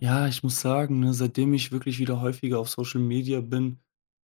Ja, ich muss sagen, ne, seitdem ich wirklich wieder häufiger auf Social Media bin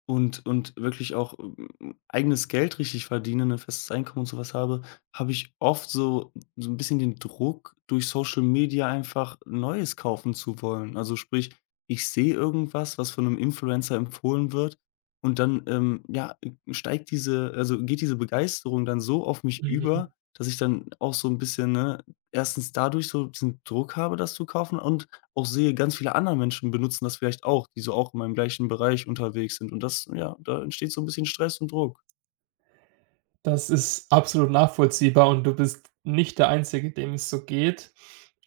und wirklich auch, eigenes Geld richtig verdiene, ein festes Einkommen und sowas habe, habe ich oft so ein bisschen den Druck, durch Social Media einfach Neues kaufen zu wollen. Also, sprich, ich sehe irgendwas, was von einem Influencer empfohlen wird und dann, ja, geht diese Begeisterung dann so auf mich über, Mhm. dass ich dann auch so ein bisschen, ne, erstens dadurch so diesen Druck habe, das zu kaufen und auch sehe, ganz viele andere Menschen benutzen das vielleicht auch, die so auch in meinem gleichen Bereich unterwegs sind. Und das ja, da entsteht so ein bisschen Stress und Druck. Das ist absolut nachvollziehbar und du bist nicht der Einzige, dem es so geht.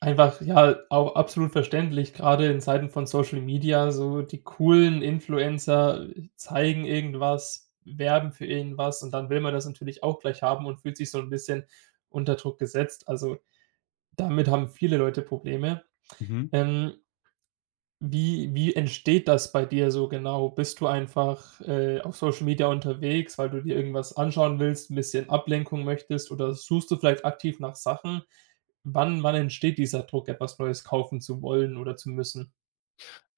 Einfach, ja, auch absolut verständlich. Gerade in Zeiten von Social Media, so die coolen Influencer zeigen irgendwas, werben für irgendwas und dann will man das natürlich auch gleich haben und fühlt sich so ein bisschen unter Druck gesetzt. Also, damit haben viele Leute Probleme. Mhm. Ähm, wie entsteht das bei dir so genau? Bist du einfach, auf Social Media unterwegs, weil du dir irgendwas anschauen willst, ein bisschen Ablenkung möchtest oder suchst du vielleicht aktiv nach Sachen? Wann entsteht dieser Druck, etwas Neues kaufen zu wollen oder zu müssen?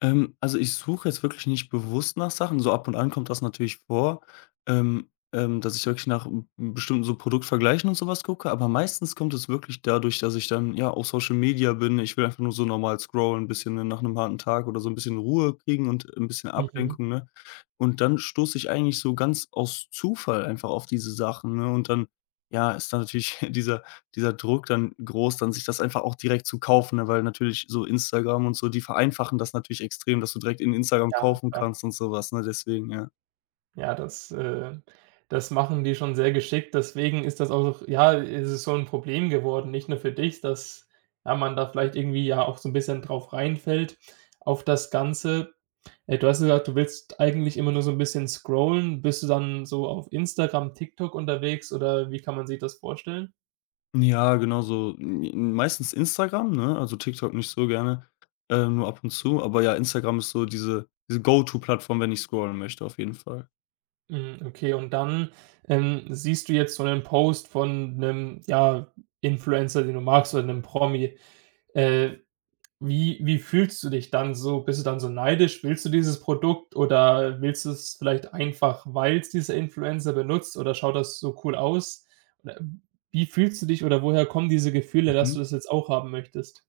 Also, ich suche jetzt wirklich nicht bewusst nach Sachen. So ab und an kommt das natürlich vor, dass ich wirklich nach b bestimmten so Produktvergleichen und sowas gucke, aber meistens kommt es wirklich dadurch, dass ich dann, ja, auf Social Media bin. Ich will einfach nur so normal scrollen, ein bisschen ne, nach einem harten Tag oder so ein bisschen Ruhe kriegen und ein bisschen Mhm, Ablenkung, ne? Und dann stoße ich eigentlich so ganz aus Zufall einfach auf diese Sachen, ne? Und dann, ja, ist da natürlich dieser Druck dann groß, dann sich das einfach auch direkt zu kaufen, ne? Weil natürlich so Instagram und so, die vereinfachen das natürlich extrem, dass du direkt in Instagram ja, kaufen klar. kannst und sowas, ne? Deswegen, ja. Ja, das machen die schon sehr geschickt. Deswegen ist das auch so, ja, ist es so ein Problem geworden, nicht nur für dich, dass, ja, man da vielleicht irgendwie ja auch so ein bisschen drauf reinfällt auf das Ganze. Du hast gesagt, du willst eigentlich immer nur so ein bisschen scrollen. Bist du dann so auf Instagram, TikTok unterwegs oder wie kann man sich das vorstellen? Ja, genau so, m meistens Instagram, ne? Also TikTok nicht so gerne, nur ab und zu. Aber ja, Instagram ist so diese Go-to-Plattform, wenn ich scrollen möchte, auf jeden Fall. Mhm, okay, und dann, siehst du jetzt so einen Post von einem, ja, Influencer, den du magst oder einem Promi. Äh, wie fühlst du dich dann so? Bist du dann so neidisch? Willst du dieses Produkt oder willst du es vielleicht einfach, weil's dieser Influencer benutzt oder schaut das so cool aus? Oder wie fühlst du dich oder woher kommen diese Gefühle, dass du Mhm. das jetzt auch haben möchtest?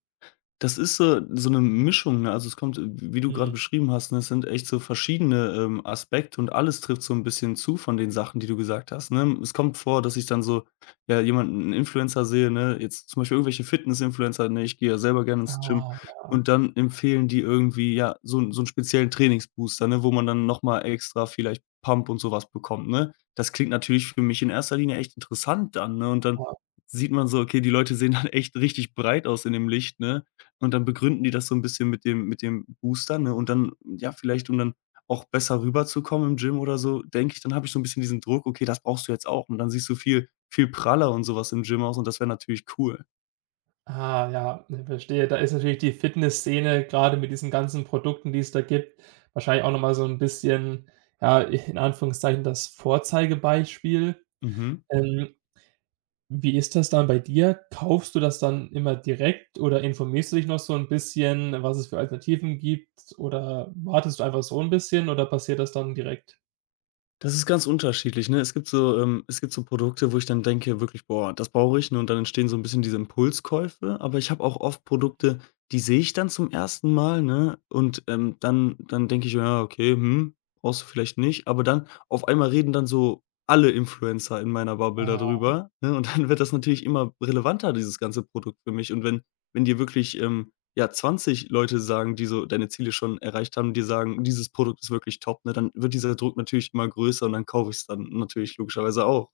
Das ist so eine Mischung, ne? Also, es kommt, w wie du gerade Mhm. beschrieben hast, ne, es sind echt so verschiedene, Aspekte, und alles trifft so ein bisschen zu von den Sachen, die du gesagt hast, ne? Es kommt vor, dass ich dann so, ja, jemanden einen Influencer sehe, ne, jetzt zum Beispiel irgendwelche Fitness-Influencer, ne, ich gehe ja selber gerne ins Gym Ah, und dann empfehlen die irgendwie, ja, so einen speziellen Trainingsbooster, ne, wo man dann noch mal extra vielleicht Pump und sowas bekommt, ne? Das klingt natürlich für mich in erster Linie echt interessant dann, ne? Und dann ja. sieht man so, okay, die Leute sehen dann echt richtig breit aus in dem Licht, ne? Und dann begründen die das so ein bisschen mit dem Booster, ne? Und dann ja, vielleicht, um dann auch besser rüberzukommen im Gym oder so, denke ich, dann habe ich so ein bisschen diesen Druck: „Okay, das brauchst du jetzt auch." Und dann siehst du viel viel praller und sowas im Gym aus und das wäre natürlich cool. Ah, ja, ne, verstehe. Da ist natürlich die Fitnessszene, gerade mit diesen ganzen Produkten, die es da gibt, wahrscheinlich auch noch mal so ein bisschen, ja, in Anführungszeichen das Vorzeigebeispiel. Mhm. Ähm, Wie ist das dann bei dir? Kaufst du das dann immer direkt oder informierst du dich noch so ein bisschen, was es für Alternativen gibt? Oder wartest du einfach so ein bisschen oder passiert das dann direkt? Das ist ganz unterschiedlich, ne? Es gibt so Produkte, wo ich dann denke wirklich: „Boah, das brauche ich", ne, und dann entstehen so ein bisschen diese Impulskäufe. Aber ich habe auch oft Produkte, die sehe ich dann zum ersten Mal, ne, und, dann denke ich: „Ja, okay, brauchst du vielleicht nicht." Aber dann auf einmal reden dann so alle Influencer in meiner Bubble darüber, ne, und dann wird das natürlich immer relevanter, dieses ganze Produkt für mich. Und wenn dir wirklich, ja, 20 Leute sagen, die so deine Ziele schon erreicht haben, die sagen: „Dieses Produkt ist wirklich top", ne, dann wird dieser Druck natürlich immer größer und dann kaufe ich es dann natürlich logischerweise auch.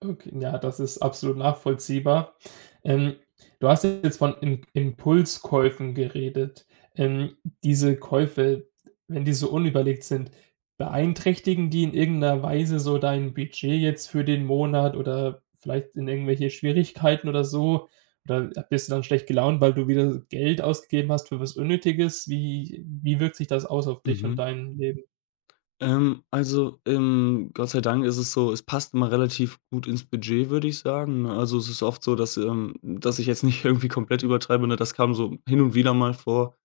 Okay, ja, das ist absolut nachvollziehbar. Ähm, Du hast jetzt von Im Impulskäufen geredet. Ähm, Diese Käufe, wenn die so unüberlegt sind, beeinträchtigen die in irgendeiner Weise so dein Budget jetzt für den Monat oder vielleicht in irgendwelche Schwierigkeiten oder so? Oder bist du dann schlecht gelaunt, weil du wieder Geld ausgegeben hast für was Unnötiges? Wie wirkt sich das aus auf dich und Mhm. dein Leben? Also, Gott sei Dank ist es so, es passt immer relativ gut ins Budget, würde ich sagen, ne? Also, es ist oft so, dass ich jetzt nicht irgendwie komplett übertreibe, ne? Das kam so hin und wieder mal vor,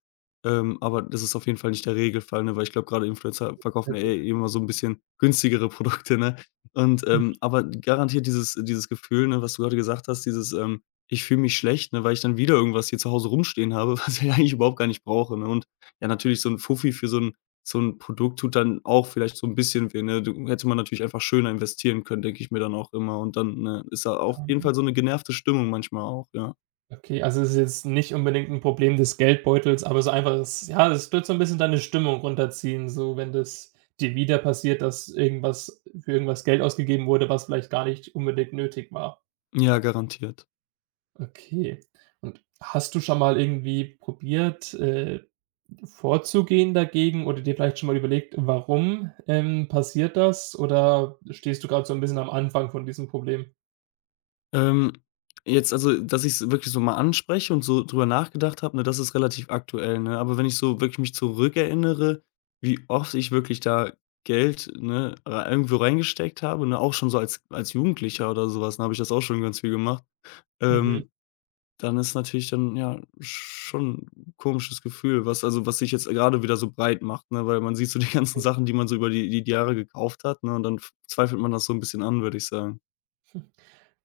aber das ist auf jeden Fall nicht der Regelfall, ne? Weil ich glaube, gerade Influencer Ja verkaufen ja gut. eh immer so ein bisschen günstigere Produkte, ne? Und, aber garantiert dieses Gefühl, ne, was du gerade gesagt hast, dieses: „Ich fühle mich schlecht, ne, weil ich dann wieder irgendwas hier zu Hause rumstehen habe, was ich eigentlich überhaupt gar nicht brauche", ne? Und ja, natürlich so ein Fuffi für so 'n Produkt tut dann auch vielleicht so 'n bisschen weh, ne? Du hätte man natürlich einfach schöner investieren können, denke ich mir dann auch immer. Und dann, ne, ist da auf jeden Mhm. Fall so 'ne genervte Stimmung manchmal auch, ja. Okay, also es ist jetzt nicht unbedingt ein Problem des Geldbeutels, aber so einfach es, ja, es wird so ein bisschen deine Stimmung runterziehen, so wenn das dir wieder passiert, dass irgendwas für irgendwas Geld ausgegeben wurde, was vielleicht gar nicht unbedingt nötig war. Ja, garantiert. Okay. Und hast du schon mal irgendwie probiert, vorzugehen dagegen oder dir vielleicht schon mal überlegt, warum, passiert das? Oder stehst du gerade so ein bisschen am Anfang von diesem Problem? Ähm, jetzt also, dass ich's wirklich so mal anspreche und so drüber nachgedacht habe, ne, das ist relativ aktuell, ne? Aber wenn ich so wirklich mich zurückerinnere, wie oft ich wirklich da Geld, ne, rei irgendwo reingesteckt habe, ne, auch schon so als Jugendlicher oder so was, ne, habe ich das auch schon ganz viel gemacht. Mhm. Ähm Dann ist natürlich dann, ja, schon 'n komisches Gefühl, was sich jetzt gerade wieder so breit macht, ne? Weil man sieht so die ganzen Sachen, die man so über die Jahre gekauft hat, ne, und dann f zweifelt man das so ein bisschen an, würde ich sagen.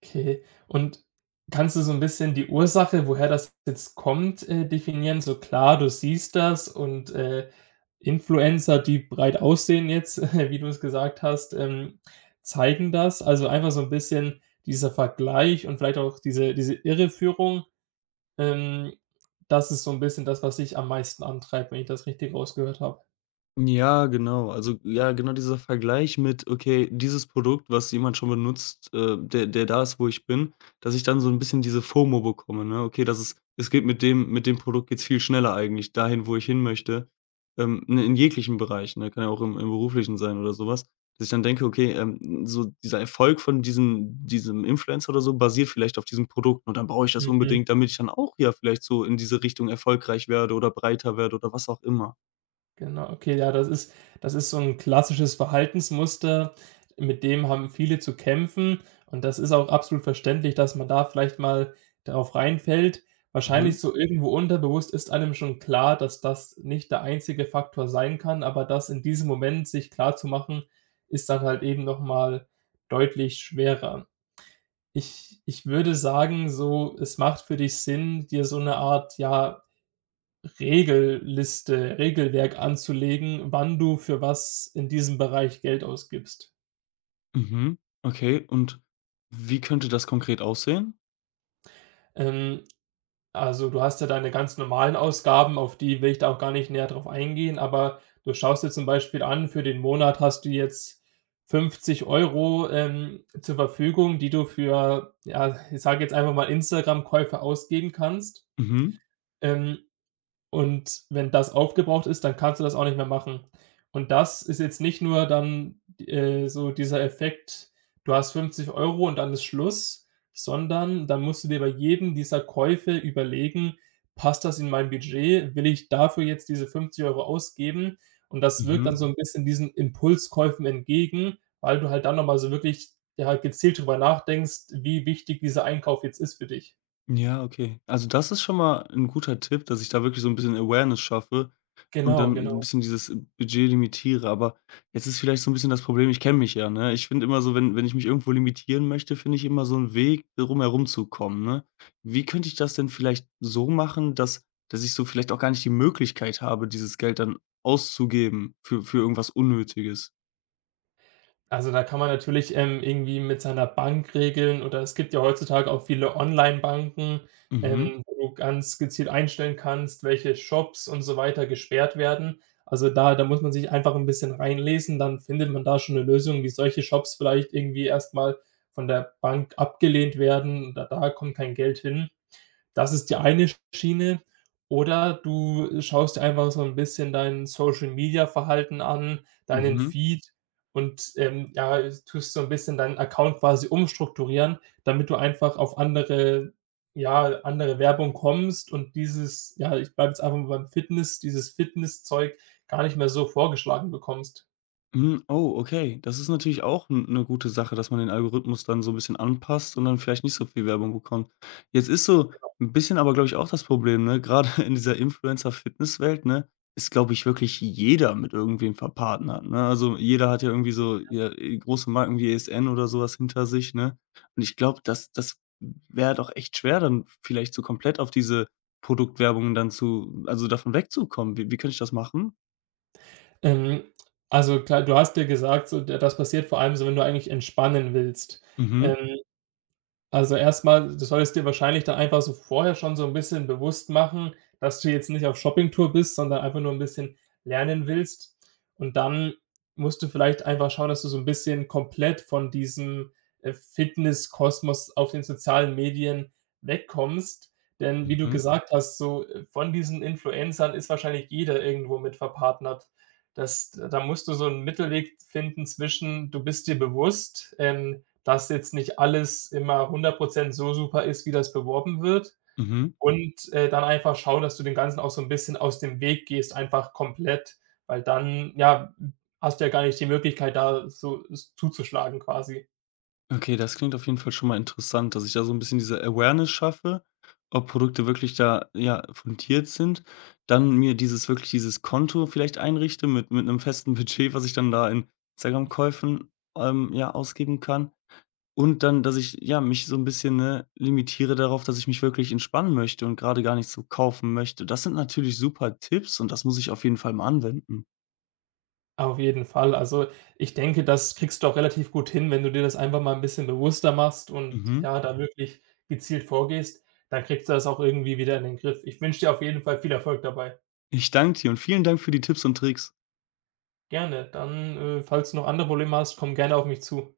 Okay. Und kannst du so ein bisschen die Ursache, woher das jetzt kommt, definieren? So klar, du siehst das und, Influencer, die breit aussehen jetzt, wie du es gesagt hast, zeigen das. Also, einfach so ein bisschen dieser Vergleich und vielleicht auch diese Irreführung, ähm, das ist so ein bisschen das, was dich am meisten antreibt, wenn ich das richtig rausgehört Ja, genau. Also, ja, genau dieser Vergleich mit, okay, dieses Produkt, was jemand schon benutzt, der da ist, wo ich bin, dass ich dann so ein bisschen diese FOMO bekomme, ne? Okay, das ist es geht, mit dem Produkt geht's viel schneller eigentlich dahin, wo ich hin möchte, in jeglichen Bereichen, ne? Kann ja auch im Beruflichen sein oder sowas. Dass ich dann denke, okay, so dieser Erfolg von diesem Influencer oder so basiert vielleicht auf diesem Produkt und dann brauche ich das habe. unbedingt, damit ich dann auch ja vielleicht so in diese Richtung erfolgreich werde oder breiter werde oder was auch immer. Genau, okay, ja, das ist so ein klassisches Verhaltensmuster, mit dem haben viele zu kämpfen und das ist auch absolut verständlich, dass man da vielleicht mal darauf reinfällt. Wahrscheinlich Mhm. so irgendwo unterbewusst ist einem schon klar, dass das nicht der einzige Faktor sein kann, aber das in diesem Moment sich klar zu machen, ist dann halt eben noch mal deutlich schwerer. Ich würde sagen, so, es macht für dich Sinn, dir so eine Art, ja, Regelliste, Regelwerk anzulegen, wann du für was in diesem Bereich Geld ausgibst. Mhm. Okay, und wie könnte das konkret aussehen? Ähm, also, du hast ja deine ganz normalen Ausgaben, auf die will ich da auch gar nicht näher drauf eingehen, aber du schaust dir zum Beispiel an, für den Monat hast du jetzt 50 Euro zur Verfügung, die du für, ja, ich sage jetzt einfach mal Instagram-Käufe ausgeben kannst. Mhm. Ähm, Und wenn das aufgebraucht ist, dann kannst du das auch nicht mehr machen. Und das ist jetzt nicht nur dann, so dieser Effekt, du hast 50 Euro und dann ist Schluss, sondern dann musst du dir bei jedem dieser Käufe überlegen: „Passt das in mein Budget? Will ich dafür jetzt diese 50 Euro ausgeben?“ Und das wirkt dann Mhm. so ein bisschen diesen Impulskäufen entgegen, weil du halt dann nochmal so wirklich, ja, gezielt drüber nachdenkst, wie wichtig dieser Einkauf jetzt ist für dich. Ja, okay. Also, das ist schon mal ein guter Tipp, dass ich da wirklich so ein bisschen Awareness schaffe und Genau, dann so ein genau. bisschen dieses Budget limitiere. Aber jetzt ist vielleicht so ein bisschen das Problem, ich kenne mich ja, ne? Ich finde immer so, wenn ich mich irgendwo limitieren möchte, finde ich immer so einen Weg, drum herum zu kommen, ne? Wie könnte ich das denn vielleicht so machen, dass ich so vielleicht auch gar nicht die Möglichkeit habe, dieses Geld dann auszugeben für irgendwas Unnötiges? Also, da kann man natürlich, irgendwie mit seiner Bank regeln oder es gibt ja heutzutage auch viele Online-Banken, Mhm. Wo du ganz gezielt einstellen kannst, welche Shops und so weiter gesperrt werden. Also, da muss man sich einfach ein bisschen reinlesen, dann findet man da schon eine Lösung, wie solche Shops vielleicht irgendwie erstmal von der Bank abgelehnt werden, da kommt kein Geld hin. Das ist die eine Schiene. Oder du schaust dir einfach so 'n bisschen dein Social-Media-Verhalten an, deinen Mhm. Feed und, ja, tust so 'n bisschen deinen Account quasi umstrukturieren, damit du einfach auf andere, ja, andere Werbung kommst und dieses, ja, ich bleibe jetzt einfach mal beim Fitness, dieses Fitnesszeug gar nicht mehr so vorgeschlagen bekommst. Hm, oh, okay. Das ist natürlich auch 'n 'ne gute Sache, dass man den Algorithmus dann so 'n bisschen anpasst und dann vielleicht nicht so viel Werbung bekommt. Jetzt ist so 'n bisschen aber, glaube ich, auch das Problem, ne, grade in dieser Influencer-Fitness-Welt, ne, ist, glaube ich, wirklich jeder mit irgendwem verpartnert, ne? Also, jeder hat ja irgendwie so, ja, große Marken wie ESN oder so was hinter sich, ne? Und ich glaube, das wäre doch echt schwer, dann vielleicht so komplett auf diese Produktwerbung dann zu also davon wegzukommen. Wie könnte ich das machen? Ähm, also klar, du hast ja gesagt, so, d das passiert vor allem so, wenn du eigentlich entspannen willst. Mhm. Ähm Also, erstmal, du solltest dir wahrscheinlich dann einfach so vorher schon so ein bisschen bewusst machen, dass du jetzt nicht auf Shoppingtour bist, sondern einfach nur ein bisschen lernen willst. Und dann musst du vielleicht einfach schauen, dass du so ein bisschen komplett von diesem Fitnesskosmos auf den sozialen Medien wegkommst. Denn wie du Mhm. gesagt hast, so, von diesen Influencern ist wahrscheinlich jeder irgendwo mit verpartnert. Das, da musst du so 'n Mittelweg finden zwischen, du bist dir bewusst, dass jetzt nicht alles immer 100 so super ist, wie das beworben wird Mhm. und, dann einfach schauen, dass du dem Ganzen auch so ein bisschen aus dem Weg gehst, einfach komplett, weil dann, ja, hast du ja gar nicht die Möglichkeit, da so s zuzuschlagen quasi. Okay, das klingt auf jeden Fall schon mal interessant, dass ich da so ein bisschen diese Awareness schaffe, ob Produkte wirklich da, ja, fundiert sind. Dann mir dieses Konto vielleicht einrichte mit 'nem festen Budget, was ich dann da in Instagram-Käufen, ja, ausgeben kann. Und dann, dass ich, ja, mich so 'n bisschen, ne, limitiere darauf, dass ich mich wirklich entspannen möchte und grade gar nichts so kaufen möchte. Das sind natürlich super Tipps und das muss ich auf jeden Fall mal anwenden. Auf jeden Fall. Also, ich denke, das kriegst du auch relativ gut hin, wenn du dir das einfach mal ein bisschen bewusster machst und, Mhm. ja, da wirklich gezielt vorgehst, dann kriegst du das auch irgendwie wieder in den Griff. Ich wünsche dir auf jeden Fall viel Erfolg dabei. Ich danke dir und vielen Dank für die Tipps und Tricks. Gerne. Dann, falls du noch andere Probleme hast, komm gerne auf mich zu.